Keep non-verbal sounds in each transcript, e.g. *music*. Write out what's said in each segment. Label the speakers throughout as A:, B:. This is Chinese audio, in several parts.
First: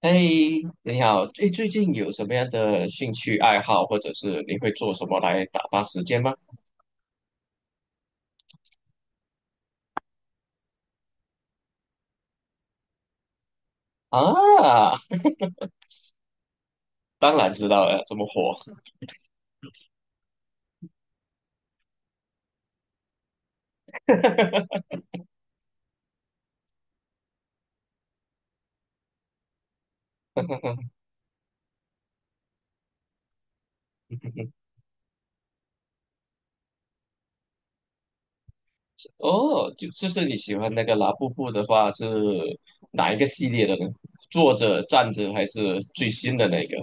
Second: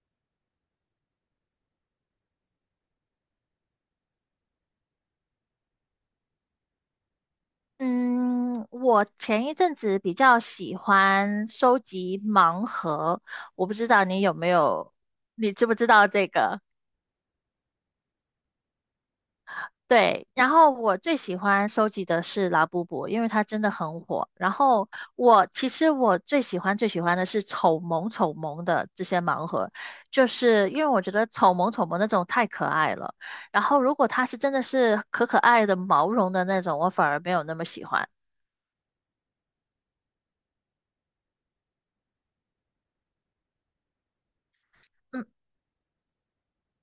A: 哎，你好，哎，最近有什么样的兴趣爱好，或者是你会做什么来打发时间吗？
B: 嗯，我前一阵子比较喜欢收集盲盒，我不知道你有没有，
A: 啊，
B: 你知不知道这个？
A: 当然知道了，这么火。
B: 对，然后我最喜欢收集的是拉布布，因为它真的很火。然
A: *laughs*
B: 后我其实我最喜欢的是丑萌丑萌的这些盲盒，就是因为我觉得丑萌丑萌那种太可爱了。然后如果它是真的是可可爱的毛绒的那种，我反而没有那么喜欢。
A: 哦，就是你喜欢那个拉布布的话，是哪一个系列的呢？坐着、站
B: 嗯。
A: 着，还是最新的那个？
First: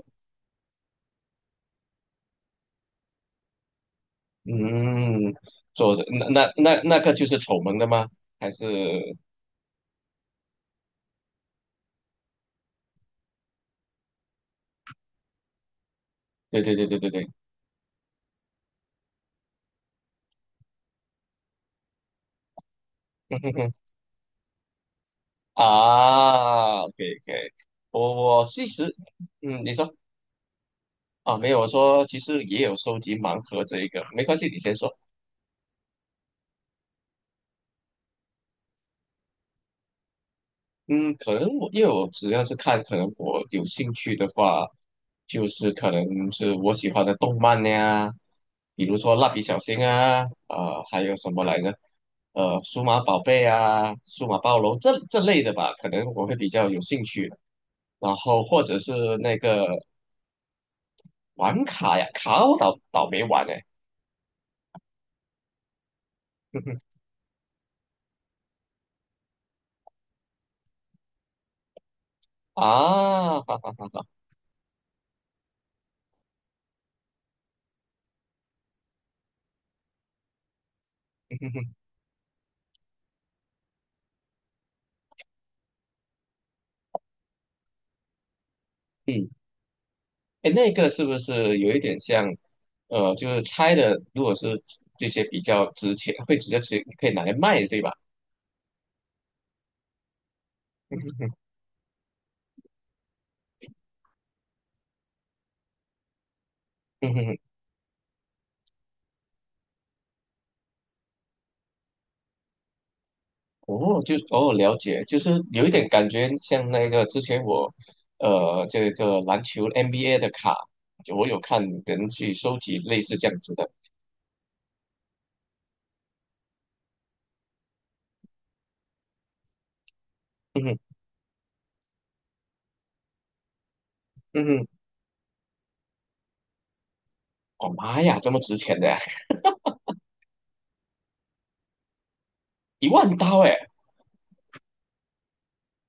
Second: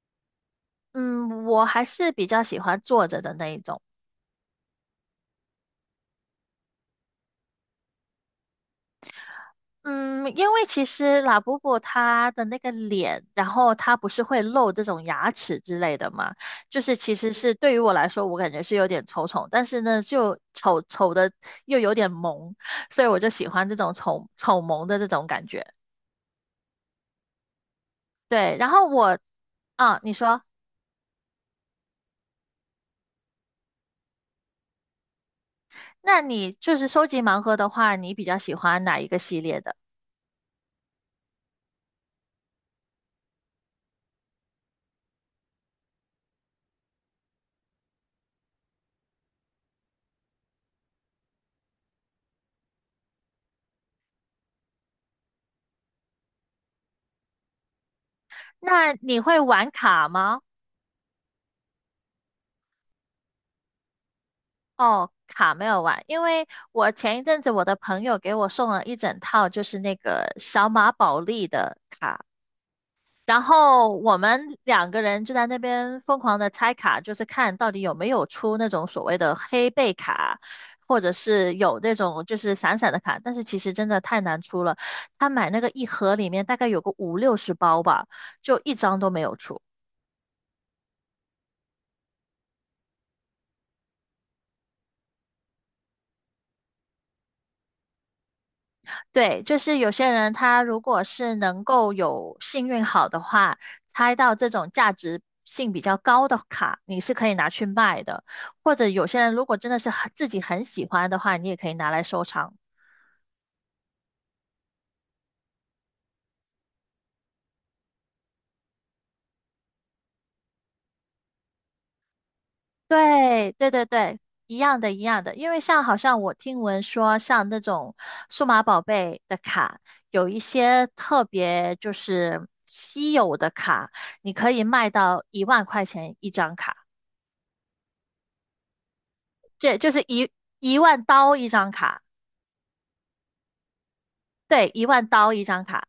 B: 嗯，我还是比较喜欢坐着的那一种。
A: 嗯，坐着，那个就是丑萌的吗？还是？
B: 嗯，因为其实拉布布它的那个脸，然后它不是会露这种牙齿之类的嘛，
A: 对对
B: 就
A: 对
B: 是
A: 对对
B: 其
A: 对。
B: 实是对于我来说，我感觉是有点丑丑，但是呢，就丑丑的又有点萌，所以我
A: *laughs*
B: 就喜欢
A: 嗯
B: 这种丑丑萌的这种感觉。
A: 啊，可以可以，我
B: 对，
A: 其
B: 然后
A: 实，你说。
B: 你说，
A: 啊，没有，我说其实也有收集盲盒这一个，没关系，你先说。
B: 那你就是收集盲盒的话，你比较喜欢哪一个系列的？
A: 嗯，可能我因为我只要是看，可能我有兴趣的话，就是可能是我喜欢的动漫呀，比如说蜡笔小新啊，还有什么来着？数码宝贝啊，数码暴龙这类的吧，可能我会比较有兴趣的。然后或者是
B: 那你
A: 那
B: 会
A: 个
B: 玩卡吗？
A: 玩卡呀，卡我倒没玩哎、
B: 哦，卡没有玩，因为我前一阵子我的朋友给我送了一整套，就是那个小马宝莉的卡，
A: *laughs* 啊，
B: 然
A: 哈哈哈
B: 后
A: 哈，
B: 我们两个人就在那边疯狂的拆卡，就是看到底有没有出那种所谓的黑背卡，或者是有那
A: *laughs*
B: 种就是闪闪的卡，但是其实真的太难出了，他买那个一盒里面大概有个50、60包吧，就一张都没
A: 嗯。
B: 有出。
A: 哎，那个是不是有一点像，就是拆的，如果是这些比较值钱，会直接可以拿来卖，对吧？
B: 对，就是有些人他如果是能够有幸运好的话，猜到这种价值性比较高的卡，
A: *laughs*
B: 你
A: 嗯
B: 是
A: 哼
B: 可以
A: 哼，
B: 拿去卖的。或者有些人如果真的是很自己很喜欢的话，你也可以拿来收藏。
A: 哦，就哦，了解，就是有一点感觉像那个之前我，这个篮球 NBA 的卡，就我有看人去收集类似这样
B: 对，
A: 子的，
B: 对对对，一样的，一样的。因为像好像我听闻说，像那种数码宝贝的卡，有一
A: 嗯哼，
B: 些特别就是稀有的卡，你
A: 嗯
B: 可以
A: 哼，
B: 卖到1万块钱一张卡。
A: 哦妈呀，这么值钱的呀，
B: 对，就是一万刀一张卡，
A: *laughs* 1万刀哎，
B: 对，一万刀一张卡，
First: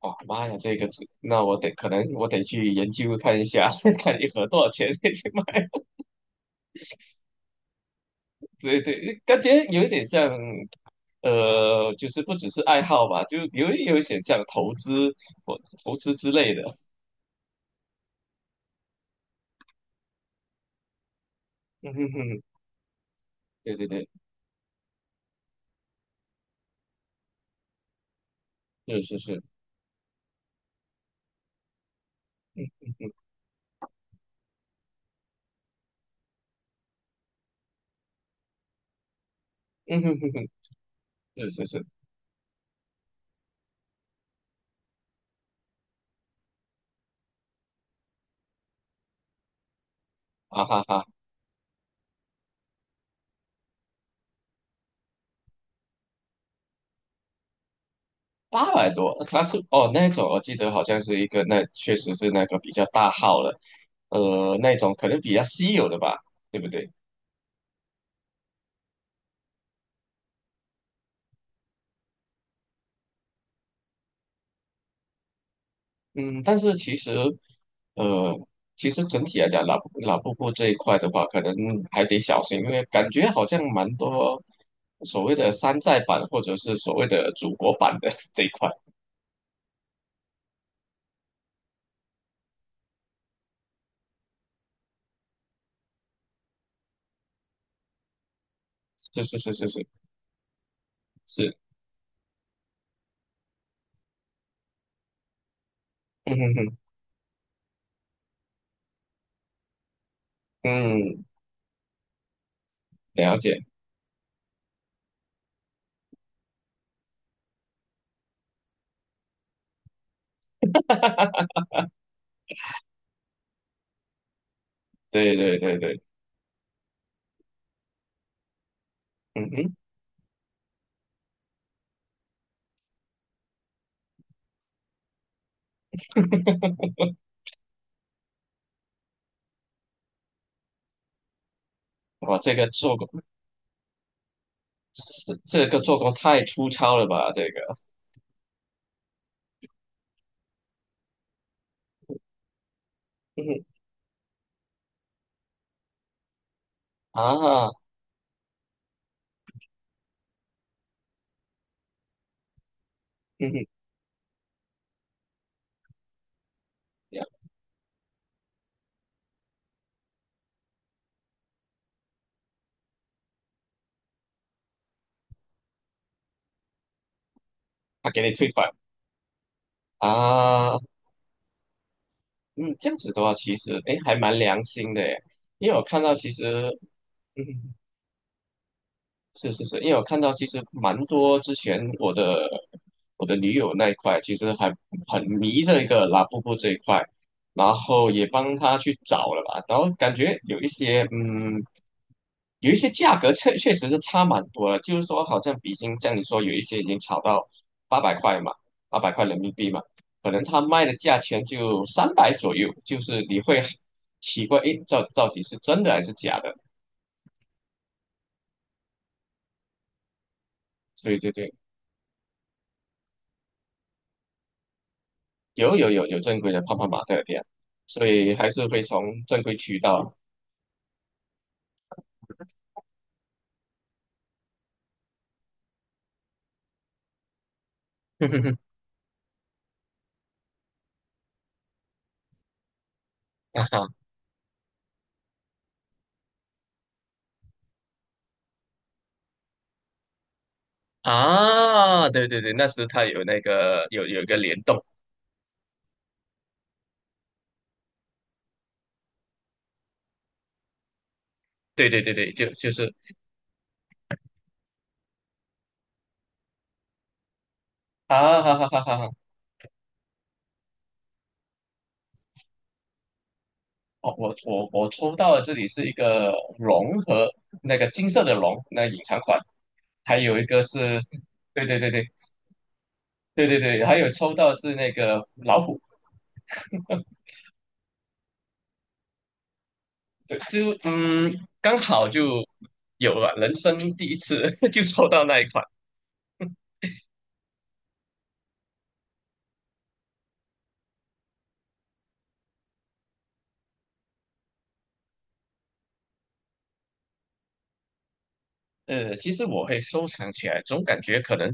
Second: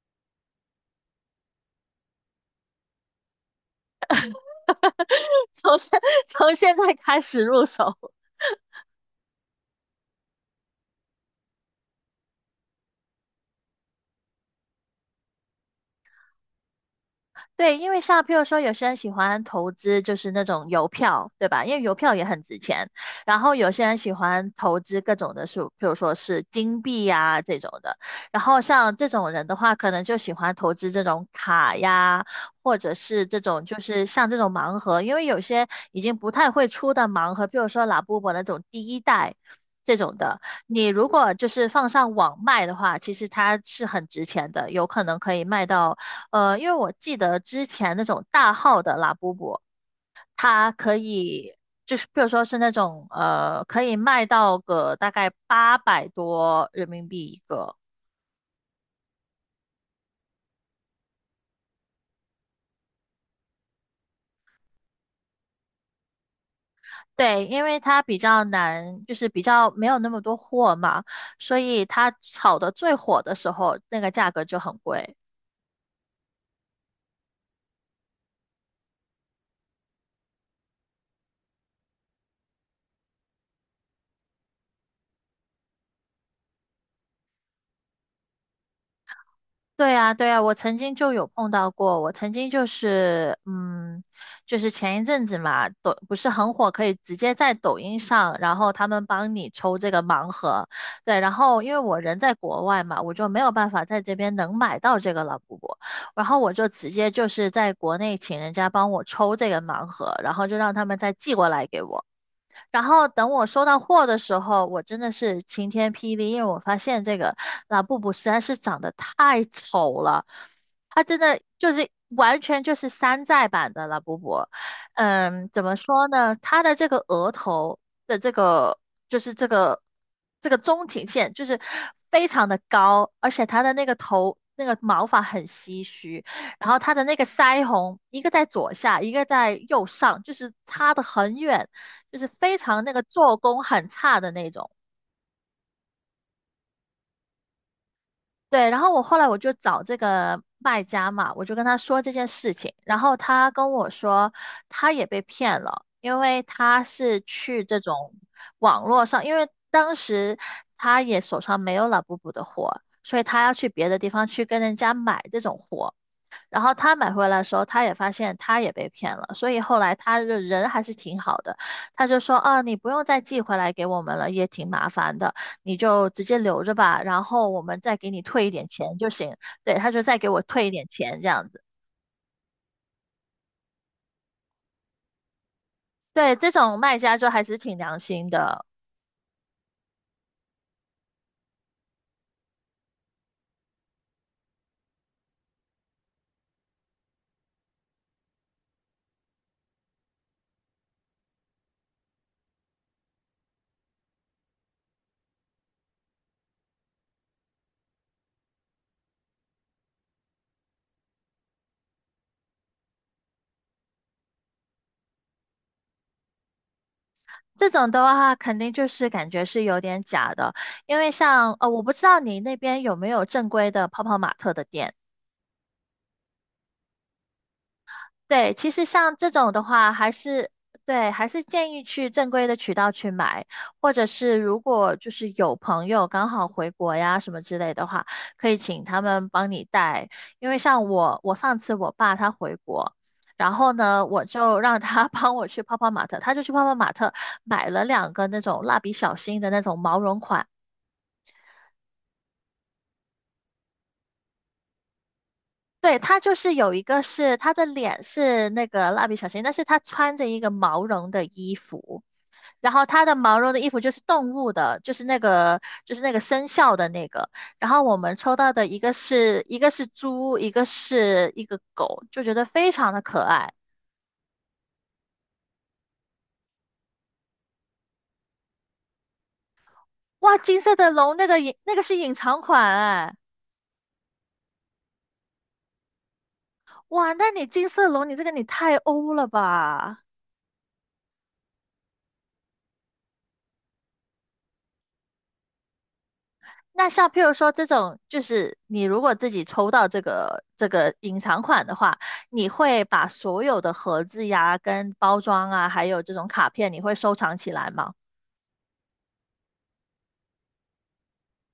A: 哦妈呀，这个值，那我得可能我得去研究看一下，*laughs* 看一盒多少钱，
B: *laughs*
A: *laughs*
B: 从现从现在开始入手。
A: 对对，感觉有一点像，就是不只是爱好吧，就有一点像投资或投资之类的。
B: 对，因为像譬如说，有些人喜欢投资就是那种邮票，对吧？因为
A: 嗯
B: 邮
A: 哼
B: 票也
A: 哼，
B: 很值钱。然后有
A: 对对
B: 些人
A: 对，
B: 喜欢投资各种的数，譬如说是金币呀、这种的。然后像
A: 是
B: 这
A: 是
B: 种
A: 是，
B: 人的话，可能就喜欢投资这种卡呀，或者是这种就是像这种盲盒，因为有些已经不太会出的盲盒，譬如说拉布布那种第一代。这
A: 嗯
B: 种
A: 哼哼
B: 的，
A: 哼，
B: 你如果就
A: 是是
B: 是
A: 是，
B: 放上网卖的话，其实它是很值钱的，有可能可以卖到因为我记得之前那种大号的拉布布，
A: 啊
B: 它
A: 哈
B: 可
A: 哈，
B: 以就是比如说是那种可以卖到个大概800多人民币一个。
A: 800多，它是哦那种，我记得好像是一个那确实是那个比较大号了，那种可能比较稀有的吧，对不对？
B: 对，因为它比较难，就是比较没有那么多货嘛，所以它炒的最火的时候，那个价格就很贵。
A: 嗯，但是其实，呃，其实整体来讲，老布布这一块的话，可能还得小心，因为感觉好像蛮多所谓的山寨版或者是所谓的祖国版的 *laughs* 这一块。
B: 对啊，对啊，我曾经就有碰到过。我曾经就是，就是前一阵子嘛，抖不是很火，可以直接在抖音上，然后他们
A: 是
B: 帮
A: 是
B: 你
A: 是是
B: 抽
A: 是
B: 这个盲盒。对，然
A: 是，
B: 后因为我人在国外嘛，我就没有办法在这边能买到这个老布布，然
A: 嗯
B: 后我
A: 哼
B: 就
A: 哼，
B: 直接就是在国内请人家帮我抽这个盲盒，然后就让他们再
A: 嗯，
B: 寄过来给我。然后等
A: 了
B: 我
A: 解，
B: 收到货的时候，我真的是晴天霹雳，因为我发现这个拉布布实在是长得太丑了，它真的就是完全就是山寨版的拉布布。
A: 对
B: 嗯，
A: 对
B: 怎么
A: 对对，
B: 说呢？它的这个额头的就是
A: 嗯
B: 这
A: 哼，
B: 个中庭线就是非常的高，而且它的那个头那个毛发很稀疏。然后他的那个腮红，一个在左下，一个在右上，就是差得很远，就是
A: 哇，这
B: 非
A: 个
B: 常那
A: 做
B: 个
A: 工，
B: 做工很差的那种。
A: 这个做工太粗糙了吧，这个，
B: 对，然后后来我就找这个卖家嘛，我就跟他说这件事情，然后
A: 嗯
B: 他
A: 哼，
B: 跟我说他也被骗了，因为他是去
A: 啊，
B: 这种网络上，因为当时他也手上没有 LAB 的货，所以他
A: 嗯
B: 要
A: 哼，
B: 去别的地方去跟人家买这种货。然后他买回来的时候，他也发现他也被骗了，所以后来他的人还是挺好的，他就说啊，你不用再寄回来给我们了，也挺麻烦的，你就直接留着吧，然后我们再
A: 他
B: 给
A: 给
B: 你
A: 你
B: 退
A: 退
B: 一
A: 款
B: 点钱就行。对，他就再给我退一
A: 啊。
B: 点钱这样子。
A: 嗯，这样子的话，其实哎，诶还蛮良心的耶，因为我看到其
B: 对，这
A: 实，
B: 种卖家就还是
A: 嗯，
B: 挺良心的。
A: 是是是，因为我看到其实蛮多之前我的女友那一块，其实还很迷这个拉布布这一块，然后也帮她去找了吧，然后感觉有一些价格确实是差蛮多了，就是说好像比金像你说有一些已经炒到八百块嘛，800块人民币嘛，可能他卖的价钱就300左右，就是你会奇怪，诶，到底是真的还是假的？
B: 这种的话，肯定就是感觉是有点假的，因为
A: 对对对。
B: 像我不知道你那边有没有正规的泡泡玛特的店。
A: 有正规的泡泡玛特的店，所以还
B: 对，
A: 是
B: 其
A: 会
B: 实
A: 从
B: 像这
A: 正
B: 种
A: 规
B: 的
A: 渠
B: 话，还
A: 道。
B: 是对，还是建议去正规的渠道去买，或者是如果就是有朋友刚好回国呀什么之类的话，
A: *laughs* 哼哼
B: 可以
A: 哼，
B: 请他们帮你带。因为像我，我上次我爸他回国，然
A: 啊
B: 后
A: 哈
B: 呢，我就让他 *laughs* 帮我去泡泡玛特，他就去泡泡玛特买了两个那种蜡笔小新的那种毛绒款。
A: 啊，对对对，那时它有那个有一个联动，
B: 对，他就是有一个是他的脸是那个蜡笔小新，但是他穿着一个毛绒的衣
A: 对对
B: 服。
A: 对对，就就
B: 然后
A: 是
B: 它的毛绒的衣服就是动物的，就是那个生肖的那个。然后我们抽
A: 啊
B: 到
A: 哈
B: 的
A: 哈哈哈哈，
B: 一个是猪，一个狗，就觉得非常的可爱。
A: 哦，我抽到的这里是一个龙和那个金色的龙，那隐藏款，还有
B: 哇，
A: 一
B: 金
A: 个
B: 色的
A: 是，
B: 龙那个隐
A: 对
B: 那
A: 对
B: 个
A: 对
B: 是
A: 对
B: 隐藏款哎，
A: 对对对，还有抽到是那个老虎，
B: 哇，那你金色龙你这个你太欧了吧？
A: 对就刚好就有了人生第一次 *laughs* 就抽到那一款。
B: 那像譬如说这种，就是你如果自己抽到这个隐藏款的话，你会把所有的盒子呀、跟包装啊，还有这种卡片，你会收藏起来吗？
A: 其实我会收藏起来，总感觉可能，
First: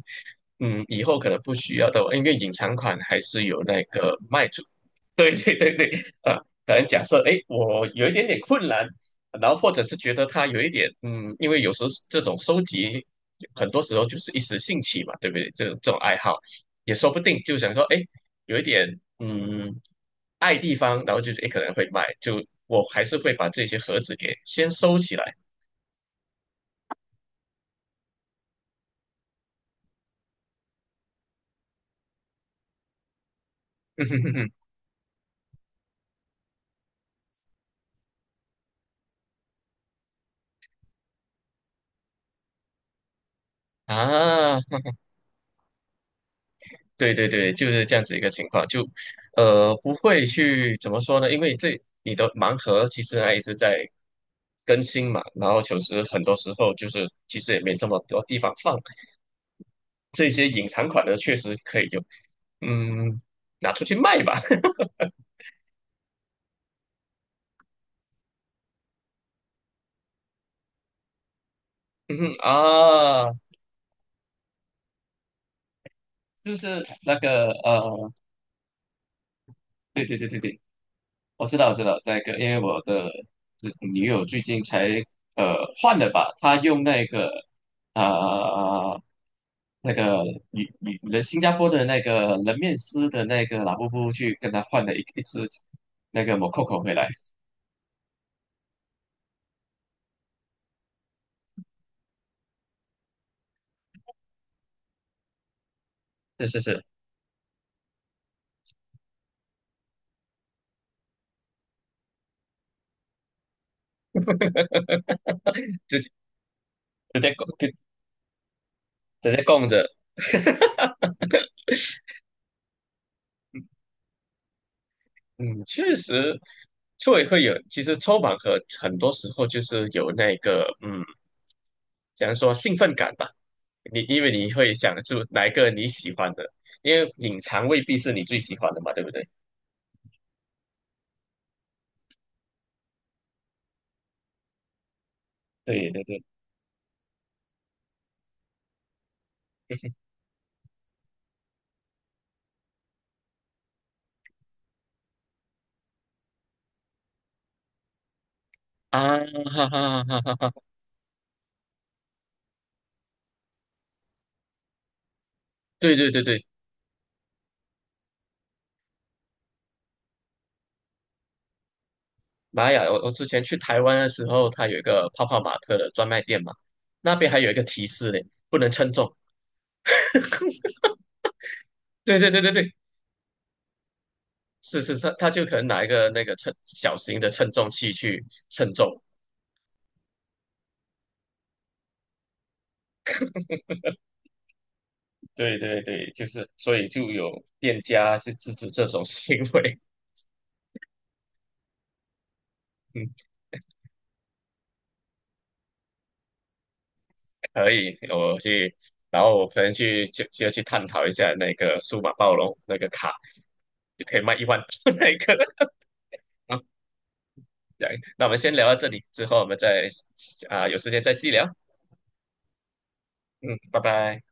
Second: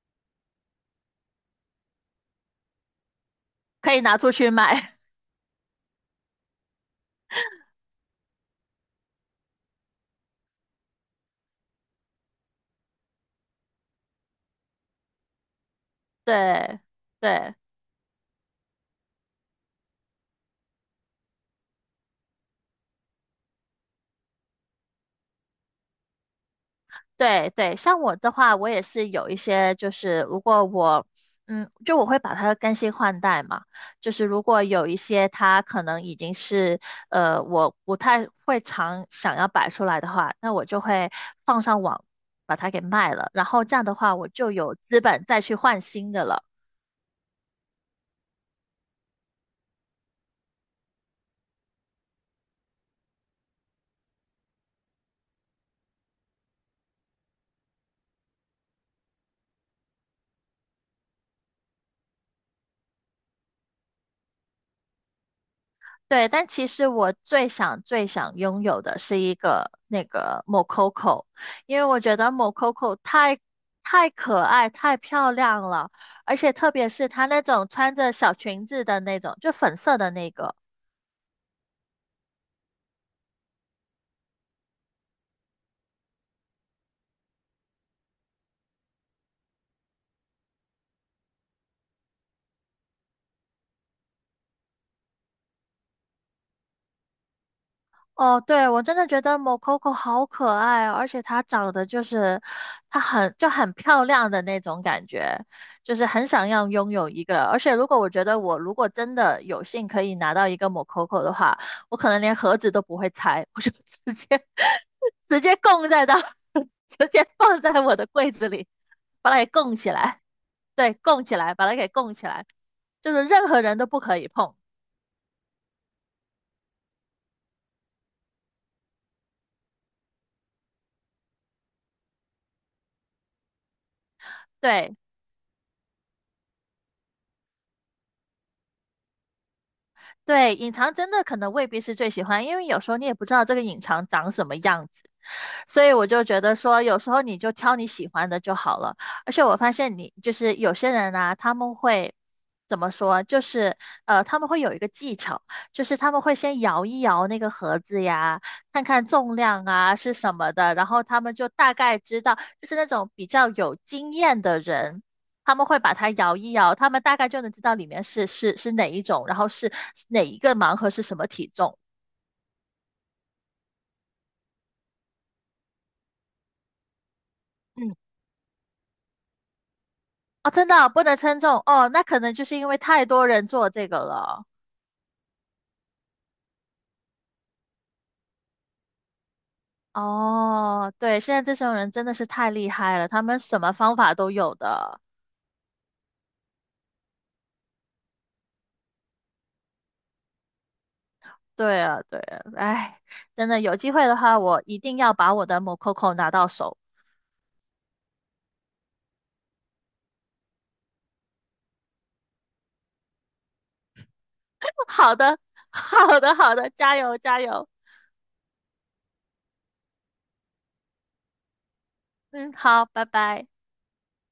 A: 以后可能不需要的，因为隐藏款还是有那
B: 可以
A: 个
B: 拿出
A: 卖
B: 去
A: 主。
B: 卖。
A: *laughs* 对对对对，啊，可能假设，哎，我有一点点困难，然后或者是觉得它有一点，因为有时候这种收集，很多时候就是一时兴起嘛，对不对？这种爱
B: *laughs*
A: 好，
B: 对，
A: 也说不定
B: 对，
A: 就想说，哎，有一点，嗯，爱地方，然后就是，哎，可能会卖，就我还是会把这些盒子给先收起来。
B: 对，对，像我的话，我也是有一些，就是如果我，就我会把它更新换代嘛。就是如果
A: *laughs*
B: 有一些它可能已经是，我不太会常想要摆出来的话，那我就会放上网把它给卖了。然后这样的话，我就
A: 啊，
B: 有资本再去换新的了。
A: 对对对，就是这样子一个情况，就不会去怎么说呢？因为这你的盲盒其实还一直在更新嘛，然后其实很多时候就是其实也没这么多地方放这些隐藏款的，确实可以用，嗯，拿出去卖吧。*laughs*
B: 对，但其实我最想最想拥有的是一个那个 Mococo,因为我
A: 嗯
B: 觉得
A: 哼
B: Mococo
A: 啊，
B: 太可爱、太漂亮了，而且
A: 就
B: 特
A: 是
B: 别是
A: 那
B: 她那
A: 个
B: 种穿着小裙子的那种，就粉色
A: 对
B: 的
A: 对对
B: 那
A: 对
B: 个，
A: 对。我知道，我知道，那个，因为我的女友最近才呃换了吧，她用那个啊、那个女人新加坡的那个人面狮的那个拉布布去跟她换了一只那个 Mococo 回来，
B: 哦，对，我真的觉得某 o c o c o 好可爱哦，而且它长得就是，它很就很漂亮的那种感觉，就是很
A: 是
B: 想
A: 是
B: 要
A: 是，
B: 拥有一个。而且如果我觉得我如果真的有幸可以拿到一个某 o c o c o 的话，我可能连盒子都不会拆，我就直接 *laughs* 供在
A: 直
B: 到，*laughs* 直
A: 直
B: 接
A: 接供
B: 放在
A: 跟
B: 我的柜子里，把
A: 直
B: 它
A: 接
B: 给
A: 供
B: 供
A: 着，
B: 起来。对，供起来，把它给供起来，就是任何人都不可以碰。
A: 嗯，确实，所以会有，其实抽盲盒很多时候就是有那个，嗯。假如说兴奋感吧？你因为你会想
B: 对，
A: 出哪一个你喜欢的，因为隐藏未必是你最喜欢的嘛，对不对？
B: 对，隐藏真的可能未必是最喜欢，因为有时候你也不知道这个隐藏长什么样子。所
A: 对
B: 以
A: 对
B: 我
A: 对。
B: 就觉得说，有时候你就挑你喜欢的就好了。而且我发现
A: *laughs*
B: 你就是有些人啊，他们会怎么说？就是他们会有一个技巧，就是他们会先摇一摇那个盒子呀，看看
A: 啊，
B: 重量
A: 哈
B: 啊
A: 哈哈
B: 是
A: 哈哈！
B: 什
A: 哈，
B: 么的，然后他们就大概知道，就是那种比较有经验的人。他们会
A: 对
B: 把
A: 对
B: 它
A: 对
B: 摇
A: 对，
B: 一摇，他们大概就能知道里面是哪一种，然后是哪一个盲盒是什么体重。
A: 玛雅，我之前去台湾的时候，它有一个泡泡玛特的专卖店嘛，那边还有一个提
B: 嗯
A: 示呢，不能称重。
B: 哦，真的哦不能称重哦，那
A: 对
B: 可
A: 对
B: 能
A: 对
B: 就
A: 对
B: 是因
A: 对，
B: 为太多人做这个了。
A: 是是是，他就可能拿一个那个称小型的称重器去称重。
B: 哦，对，现在这种人真的是太厉害了，他们什么方法都有的。
A: 对对对，就是所以就有店家去制止这种行为。
B: 对啊，对啊，哎，
A: *laughs*
B: 真的有机会的话，我一定要把我的 Mococo 拿到手。
A: 可以，我去，然后我可能去就去探讨一下那个数码暴龙那个卡，就可以卖一万
B: *laughs*
A: *laughs*
B: 好
A: 那
B: 的，
A: 个。
B: *laughs* 好的，好
A: 啊，
B: 的，加油，加油。
A: 对，那我们先聊到这里，之后我们再啊、有时间再细聊。
B: 嗯，好，拜拜。
A: 嗯，拜拜。